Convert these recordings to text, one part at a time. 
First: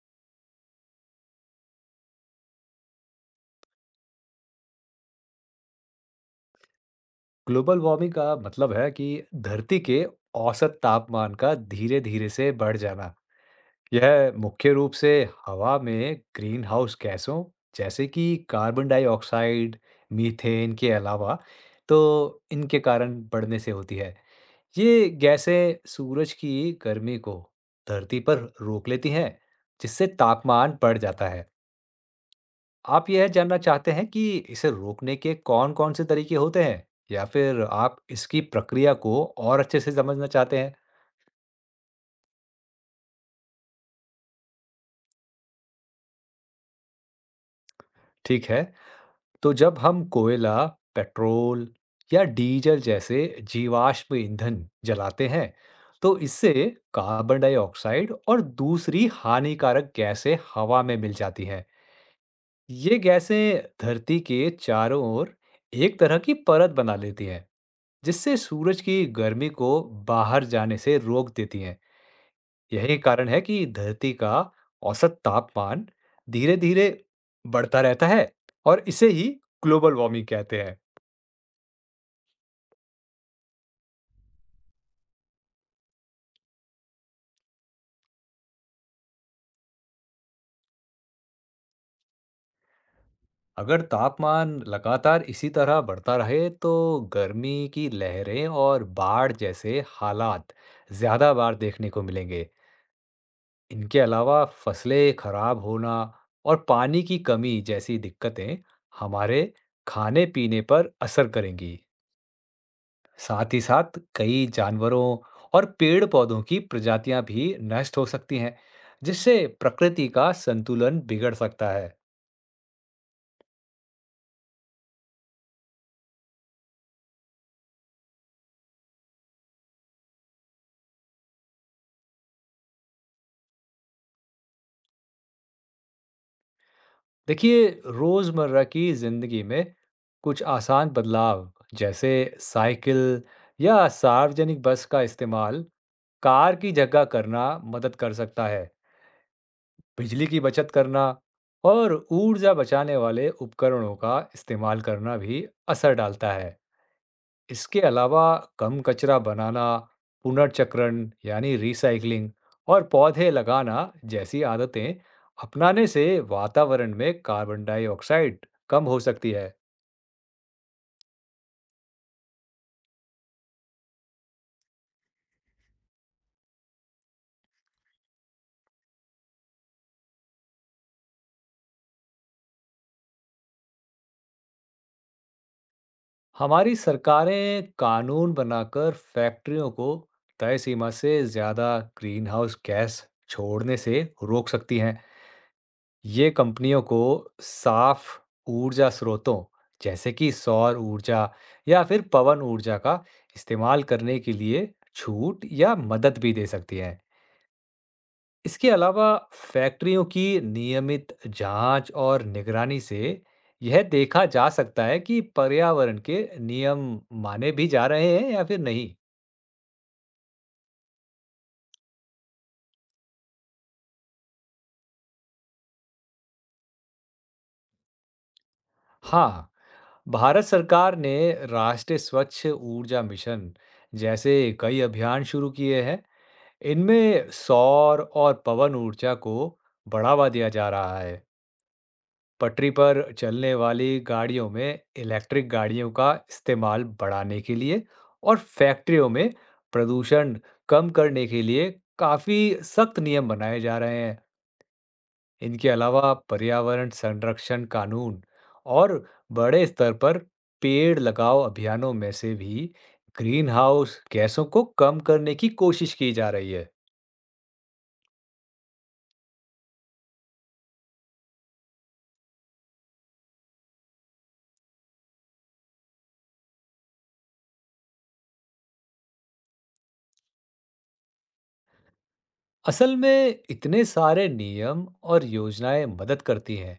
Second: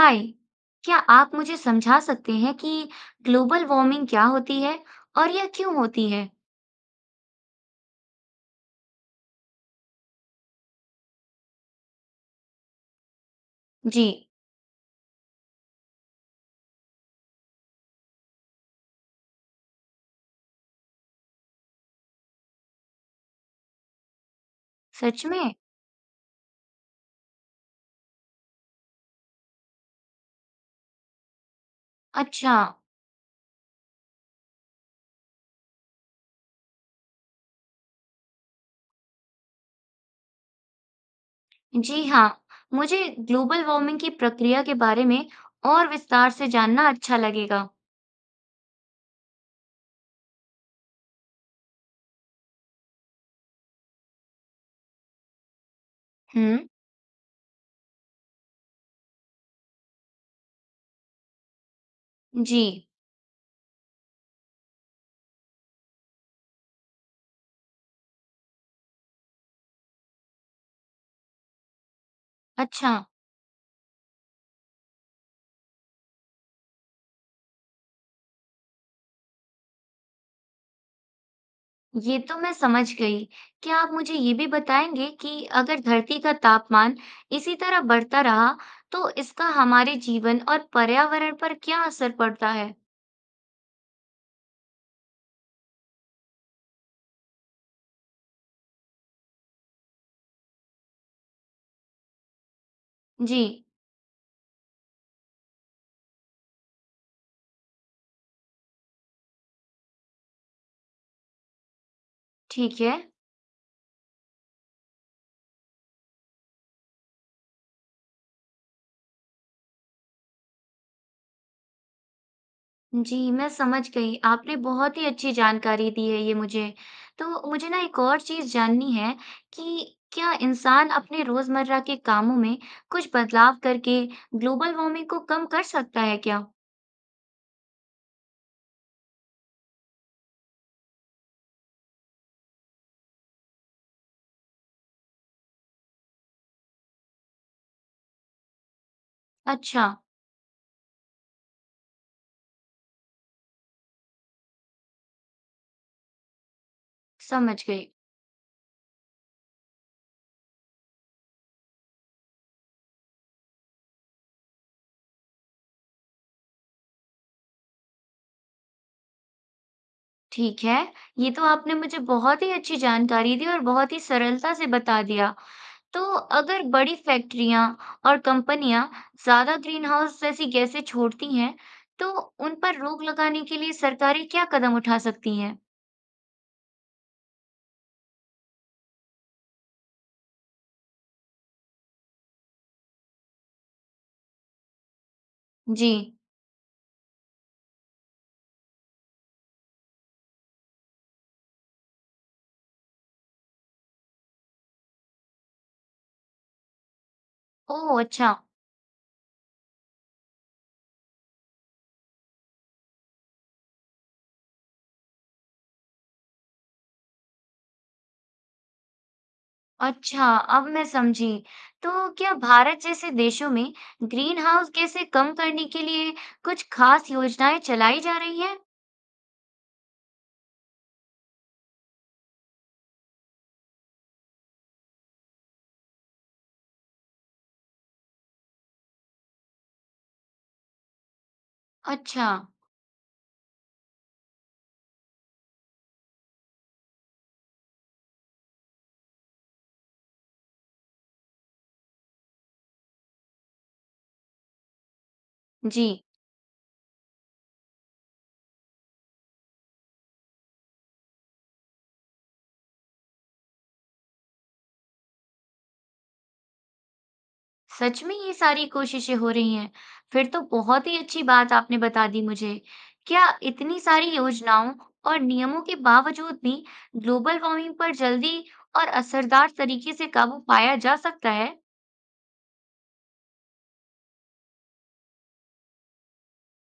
हाय। क्या आप मुझे समझा सकते हैं कि ग्लोबल वार्मिंग क्या होती है और यह क्यों होती है। ग्लोबल वार्मिंग का मतलब है कि धरती के औसत तापमान का धीरे धीरे से बढ़ जाना। जी। यह मुख्य रूप से हवा में ग्रीन हाउस गैसों जैसे कि कार्बन डाइऑक्साइड मीथेन के अलावा तो इनके कारण बढ़ने से होती है। ये सच में। गैसें सूरज की गर्मी को धरती पर रोक लेती हैं, जिससे तापमान बढ़ जाता है। अच्छा। आप यह जानना चाहते हैं कि इसे रोकने के कौन-कौन से तरीके होते हैं या फिर आप इसकी प्रक्रिया को और अच्छे से समझना चाहते हैं? जी हाँ, मुझे ग्लोबल वार्मिंग की प्रक्रिया के बारे में और विस्तार से जानना अच्छा लगेगा। ठीक है, तो जब हम कोयला, पेट्रोल या डीजल जैसे जीवाश्म ईंधन जलाते हैं, तो इससे हम्म। कार्बन डाइऑक्साइड और दूसरी हानिकारक गैसें हवा में मिल जाती हैं। जी। ये गैसें धरती के चारों ओर एक तरह की परत बना लेती हैं, जिससे सूरज की गर्मी को बाहर जाने से रोक देती हैं। अच्छा। यही कारण है कि धरती का औसत तापमान धीरे-धीरे बढ़ता रहता है और इसे ही ग्लोबल वार्मिंग कहते हैं। ये तो मैं समझ गई। क्या आप मुझे ये भी बताएंगे कि अगर धरती का तापमान इसी तरह बढ़ता रहा तो इसका हमारे जीवन और पर्यावरण पर क्या असर पड़ता है। अगर तापमान लगातार इसी तरह बढ़ता रहे तो गर्मी की लहरें और बाढ़ जैसे हालात ज्यादा बार देखने को मिलेंगे। जी। इनके अलावा फसलें खराब होना और पानी की कमी जैसी दिक्कतें हमारे खाने-पीने पर असर करेंगी। ठीक है। साथ ही साथ कई जानवरों और पेड़ पौधों की प्रजातियां भी नष्ट हो सकती हैं, जिससे प्रकृति का संतुलन बिगड़ सकता है। जी, मैं समझ गई। आपने बहुत ही अच्छी जानकारी दी है ये मुझे। मुझे एक और चीज़ जाननी है कि क्या इंसान अपने रोज़मर्रा के कामों में कुछ बदलाव करके ग्लोबल वार्मिंग को कम कर सकता है क्या? देखिए, रोजमर्रा की जिंदगी में कुछ आसान बदलाव जैसे साइकिल या सार्वजनिक बस का इस्तेमाल कार की जगह करना मदद कर सकता है। अच्छा। बिजली की बचत करना और ऊर्जा बचाने वाले उपकरणों का इस्तेमाल करना भी असर डालता है। समझ इसके गई। अलावा कम कचरा बनाना, पुनर्चक्रण यानी रिसाइकलिंग और पौधे लगाना जैसी आदतें अपनाने से वातावरण में कार्बन डाइऑक्साइड कम हो सकती है। ठीक है, ये तो आपने मुझे बहुत ही अच्छी जानकारी दी और बहुत ही सरलता से बता दिया। तो अगर बड़ी फैक्ट्रियां और कंपनियां ज्यादा ग्रीनहाउस जैसी गैसें छोड़ती हैं, तो उन पर रोक लगाने के लिए सरकारें क्या कदम उठा सकती हैं? हमारी सरकारें कानून बनाकर फैक्ट्रियों को तय सीमा से ज़्यादा ग्रीन हाउस गैस छोड़ने से रोक सकती हैं। जी। ये कंपनियों को साफ ऊर्जा स्रोतों जैसे कि सौर ऊर्जा या फिर पवन ऊर्जा का इस्तेमाल करने के लिए छूट या मदद भी दे सकती हैं। ओह अच्छा। इसके अलावा फैक्ट्रियों की नियमित जांच और निगरानी से यह देखा जा सकता है कि पर्यावरण के नियम माने भी जा रहे हैं या फिर नहीं। अच्छा, अब मैं समझी। तो क्या भारत जैसे देशों में ग्रीनहाउस गैसें कम करने के लिए कुछ खास योजनाएं चलाई जा रही हैं? हाँ, भारत सरकार ने राष्ट्रीय स्वच्छ ऊर्जा मिशन जैसे कई अभियान शुरू किए हैं। इनमें सौर और पवन ऊर्जा को बढ़ावा दिया जा रहा है। अच्छा। पटरी पर चलने वाली गाड़ियों में इलेक्ट्रिक गाड़ियों का इस्तेमाल बढ़ाने के लिए और फैक्ट्रियों में प्रदूषण कम करने के लिए काफी सख्त नियम बनाए जा रहे हैं। इनके जी। अलावा पर्यावरण संरक्षण कानून और बड़े स्तर पर पेड़ लगाओ अभियानों में से भी ग्रीन हाउस गैसों को कम करने की कोशिश की जा रही है। सच में ये सारी कोशिशें हो रही हैं। फिर तो बहुत ही अच्छी बात आपने बता दी मुझे। क्या इतनी सारी योजनाओं और नियमों के बावजूद भी ग्लोबल वार्मिंग पर जल्दी और असरदार तरीके से काबू पाया जा सकता है? असल में इतने सारे नियम और योजनाएं मदद करती हैं,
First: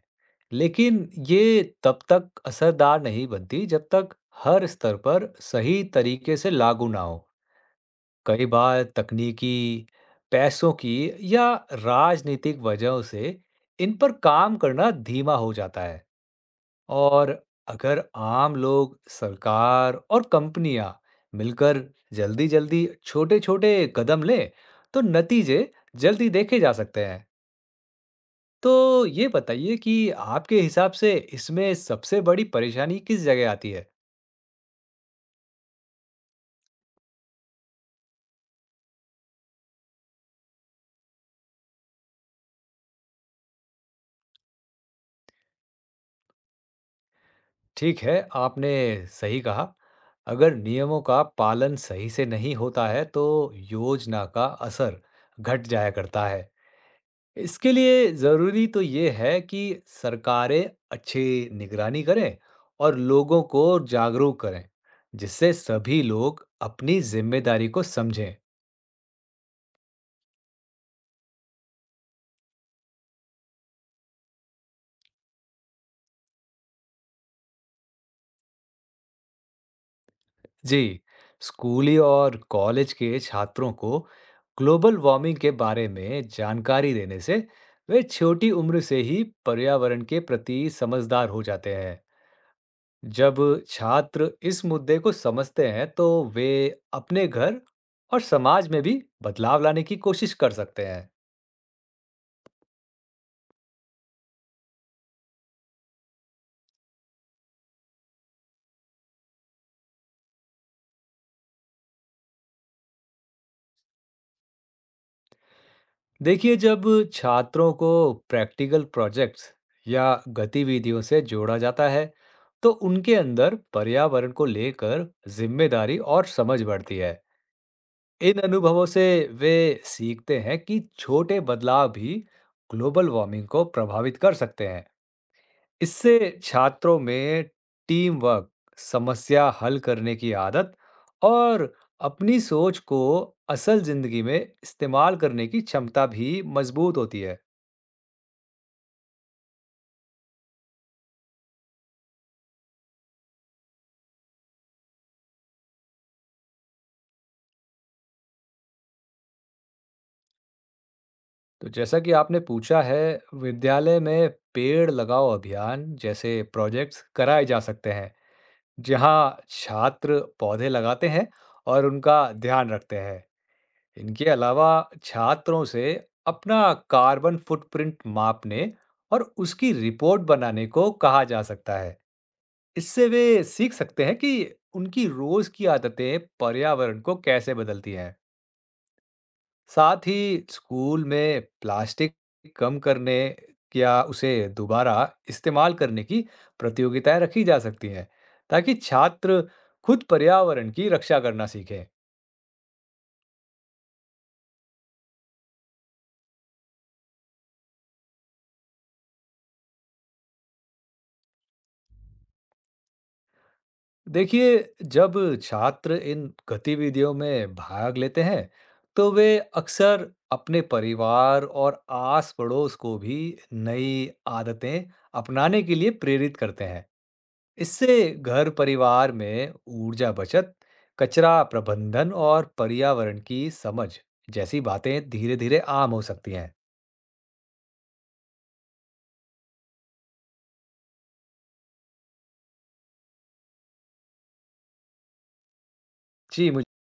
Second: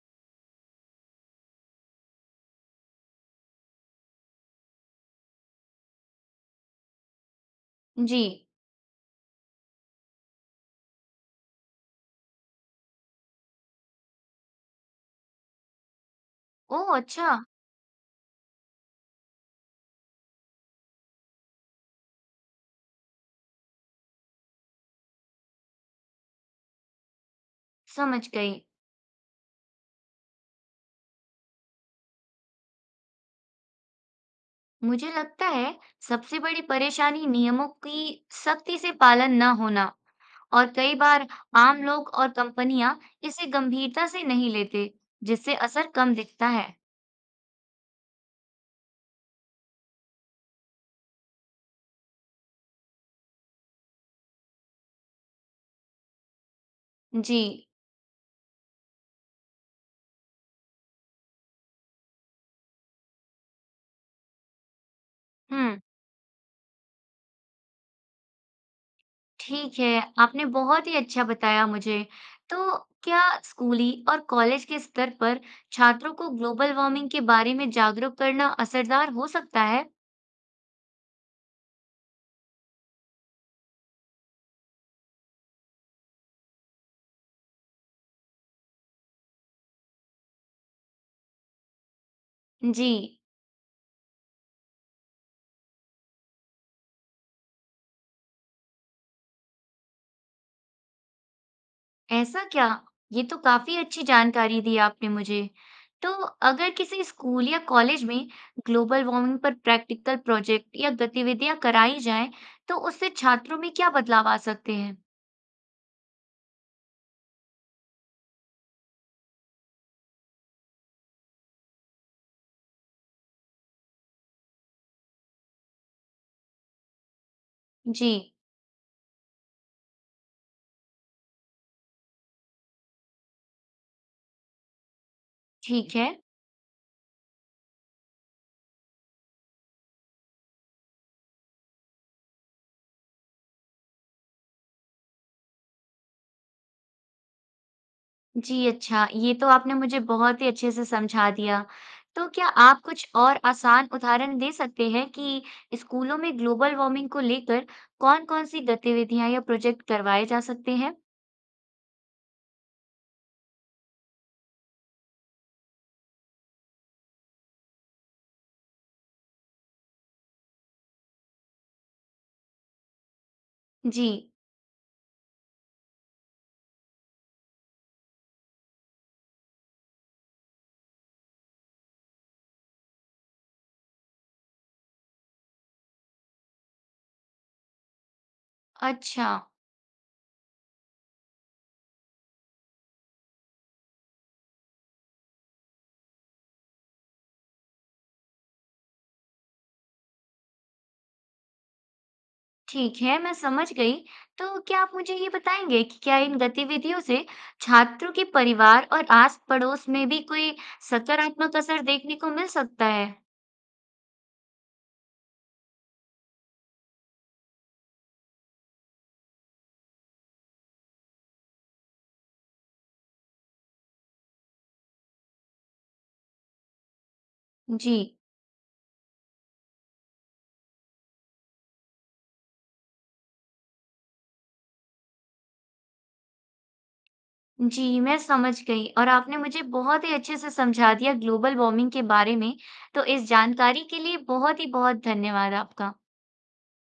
लेकिन ये तब तक असरदार नहीं बनती जब तक हर स्तर पर सही तरीके से लागू ना हो। जी। कई बार तकनीकी, पैसों की या राजनीतिक वजहों से इन पर काम करना धीमा हो जाता है। ओह अच्छा। और अगर आम लोग, सरकार और कंपनियां मिलकर जल्दी-जल्दी छोटे-छोटे कदम लें, तो नतीजे जल्दी देखे जा सकते हैं। समझ गई। तो ये बताइए कि आपके हिसाब से इसमें सबसे बड़ी परेशानी किस जगह आती है? मुझे लगता है सबसे बड़ी परेशानी नियमों की सख्ती से पालन न होना, और कई बार आम लोग और कंपनियां इसे गंभीरता से नहीं लेते, जिससे असर कम दिखता है। ठीक है, आपने सही कहा। अगर नियमों का पालन सही से नहीं होता है, तो योजना का असर घट जाया करता है। जी। इसके लिए ज़रूरी तो ये है कि सरकारें अच्छी निगरानी करें और लोगों को जागरूक करें, जिससे हुँ, सभी लोग अपनी जिम्मेदारी को समझें। ठीक है, आपने बहुत ही अच्छा बताया मुझे। तो क्या स्कूली और कॉलेज के स्तर पर छात्रों को ग्लोबल वार्मिंग के बारे में जागरूक करना असरदार हो सकता है? जी, स्कूली और कॉलेज के छात्रों को ग्लोबल वार्मिंग के बारे में जानकारी देने से वे छोटी उम्र से ही पर्यावरण के प्रति समझदार हो जाते हैं। जी। जब छात्र इस मुद्दे को समझते हैं तो वे अपने घर और समाज में भी बदलाव लाने की कोशिश कर सकते हैं। ऐसा क्या? ये तो काफ़ी अच्छी जानकारी दी आपने मुझे। तो अगर किसी स्कूल या कॉलेज में ग्लोबल वार्मिंग पर प्रैक्टिकल प्रोजेक्ट या गतिविधियाँ कराई जाएँ, तो उससे छात्रों में क्या बदलाव आ सकते हैं? देखिए, जब छात्रों को प्रैक्टिकल प्रोजेक्ट्स या गतिविधियों से जोड़ा जाता है, तो उनके अंदर पर्यावरण को लेकर जिम्मेदारी और समझ बढ़ती है। जी। इन अनुभवों से वे सीखते हैं कि छोटे बदलाव भी ग्लोबल वार्मिंग को प्रभावित कर सकते हैं। ठीक है। इससे छात्रों में टीम वर्क, समस्या हल करने की आदत और अपनी सोच को असल जिंदगी में इस्तेमाल करने की क्षमता भी मजबूत होती है। जी, अच्छा, ये तो आपने मुझे बहुत ही अच्छे से समझा दिया। तो क्या आप कुछ और आसान उदाहरण दे सकते हैं कि स्कूलों में ग्लोबल वार्मिंग को लेकर कौन-कौन सी गतिविधियां या प्रोजेक्ट करवाए जा सकते हैं? तो जैसा कि आपने पूछा है, विद्यालय में पेड़ लगाओ अभियान जैसे प्रोजेक्ट्स कराए जा सकते हैं, जहां छात्र पौधे लगाते हैं और उनका ध्यान रखते हैं। जी। इनके अलावा छात्रों से अपना कार्बन फुटप्रिंट मापने और उसकी रिपोर्ट बनाने को कहा जा सकता है। इससे वे सीख सकते हैं कि उनकी रोज की आदतें पर्यावरण को कैसे बदलती हैं। अच्छा। साथ ही स्कूल में प्लास्टिक कम करने या उसे दोबारा इस्तेमाल करने की प्रतियोगिताएं रखी जा सकती हैं, ताकि छात्र खुद पर्यावरण की रक्षा करना सीखें। ठीक है, मैं समझ गई। तो क्या आप मुझे ये बताएंगे कि क्या इन गतिविधियों से छात्रों के परिवार और आस-पड़ोस में भी कोई सकारात्मक असर देखने को मिल सकता है? देखिए, जब छात्र इन गतिविधियों में भाग लेते हैं तो वे अक्सर अपने परिवार और आस पड़ोस को भी नई आदतें अपनाने के लिए प्रेरित करते हैं। जी। इससे घर परिवार में ऊर्जा बचत, कचरा प्रबंधन और पर्यावरण की समझ जैसी बातें धीरे धीरे आम हो सकती हैं। जी, मैं समझ गई और आपने मुझे बहुत ही अच्छे से समझा दिया ग्लोबल वार्मिंग के बारे में। तो इस जानकारी के लिए बहुत ही बहुत धन्यवाद आपका। जी मुझे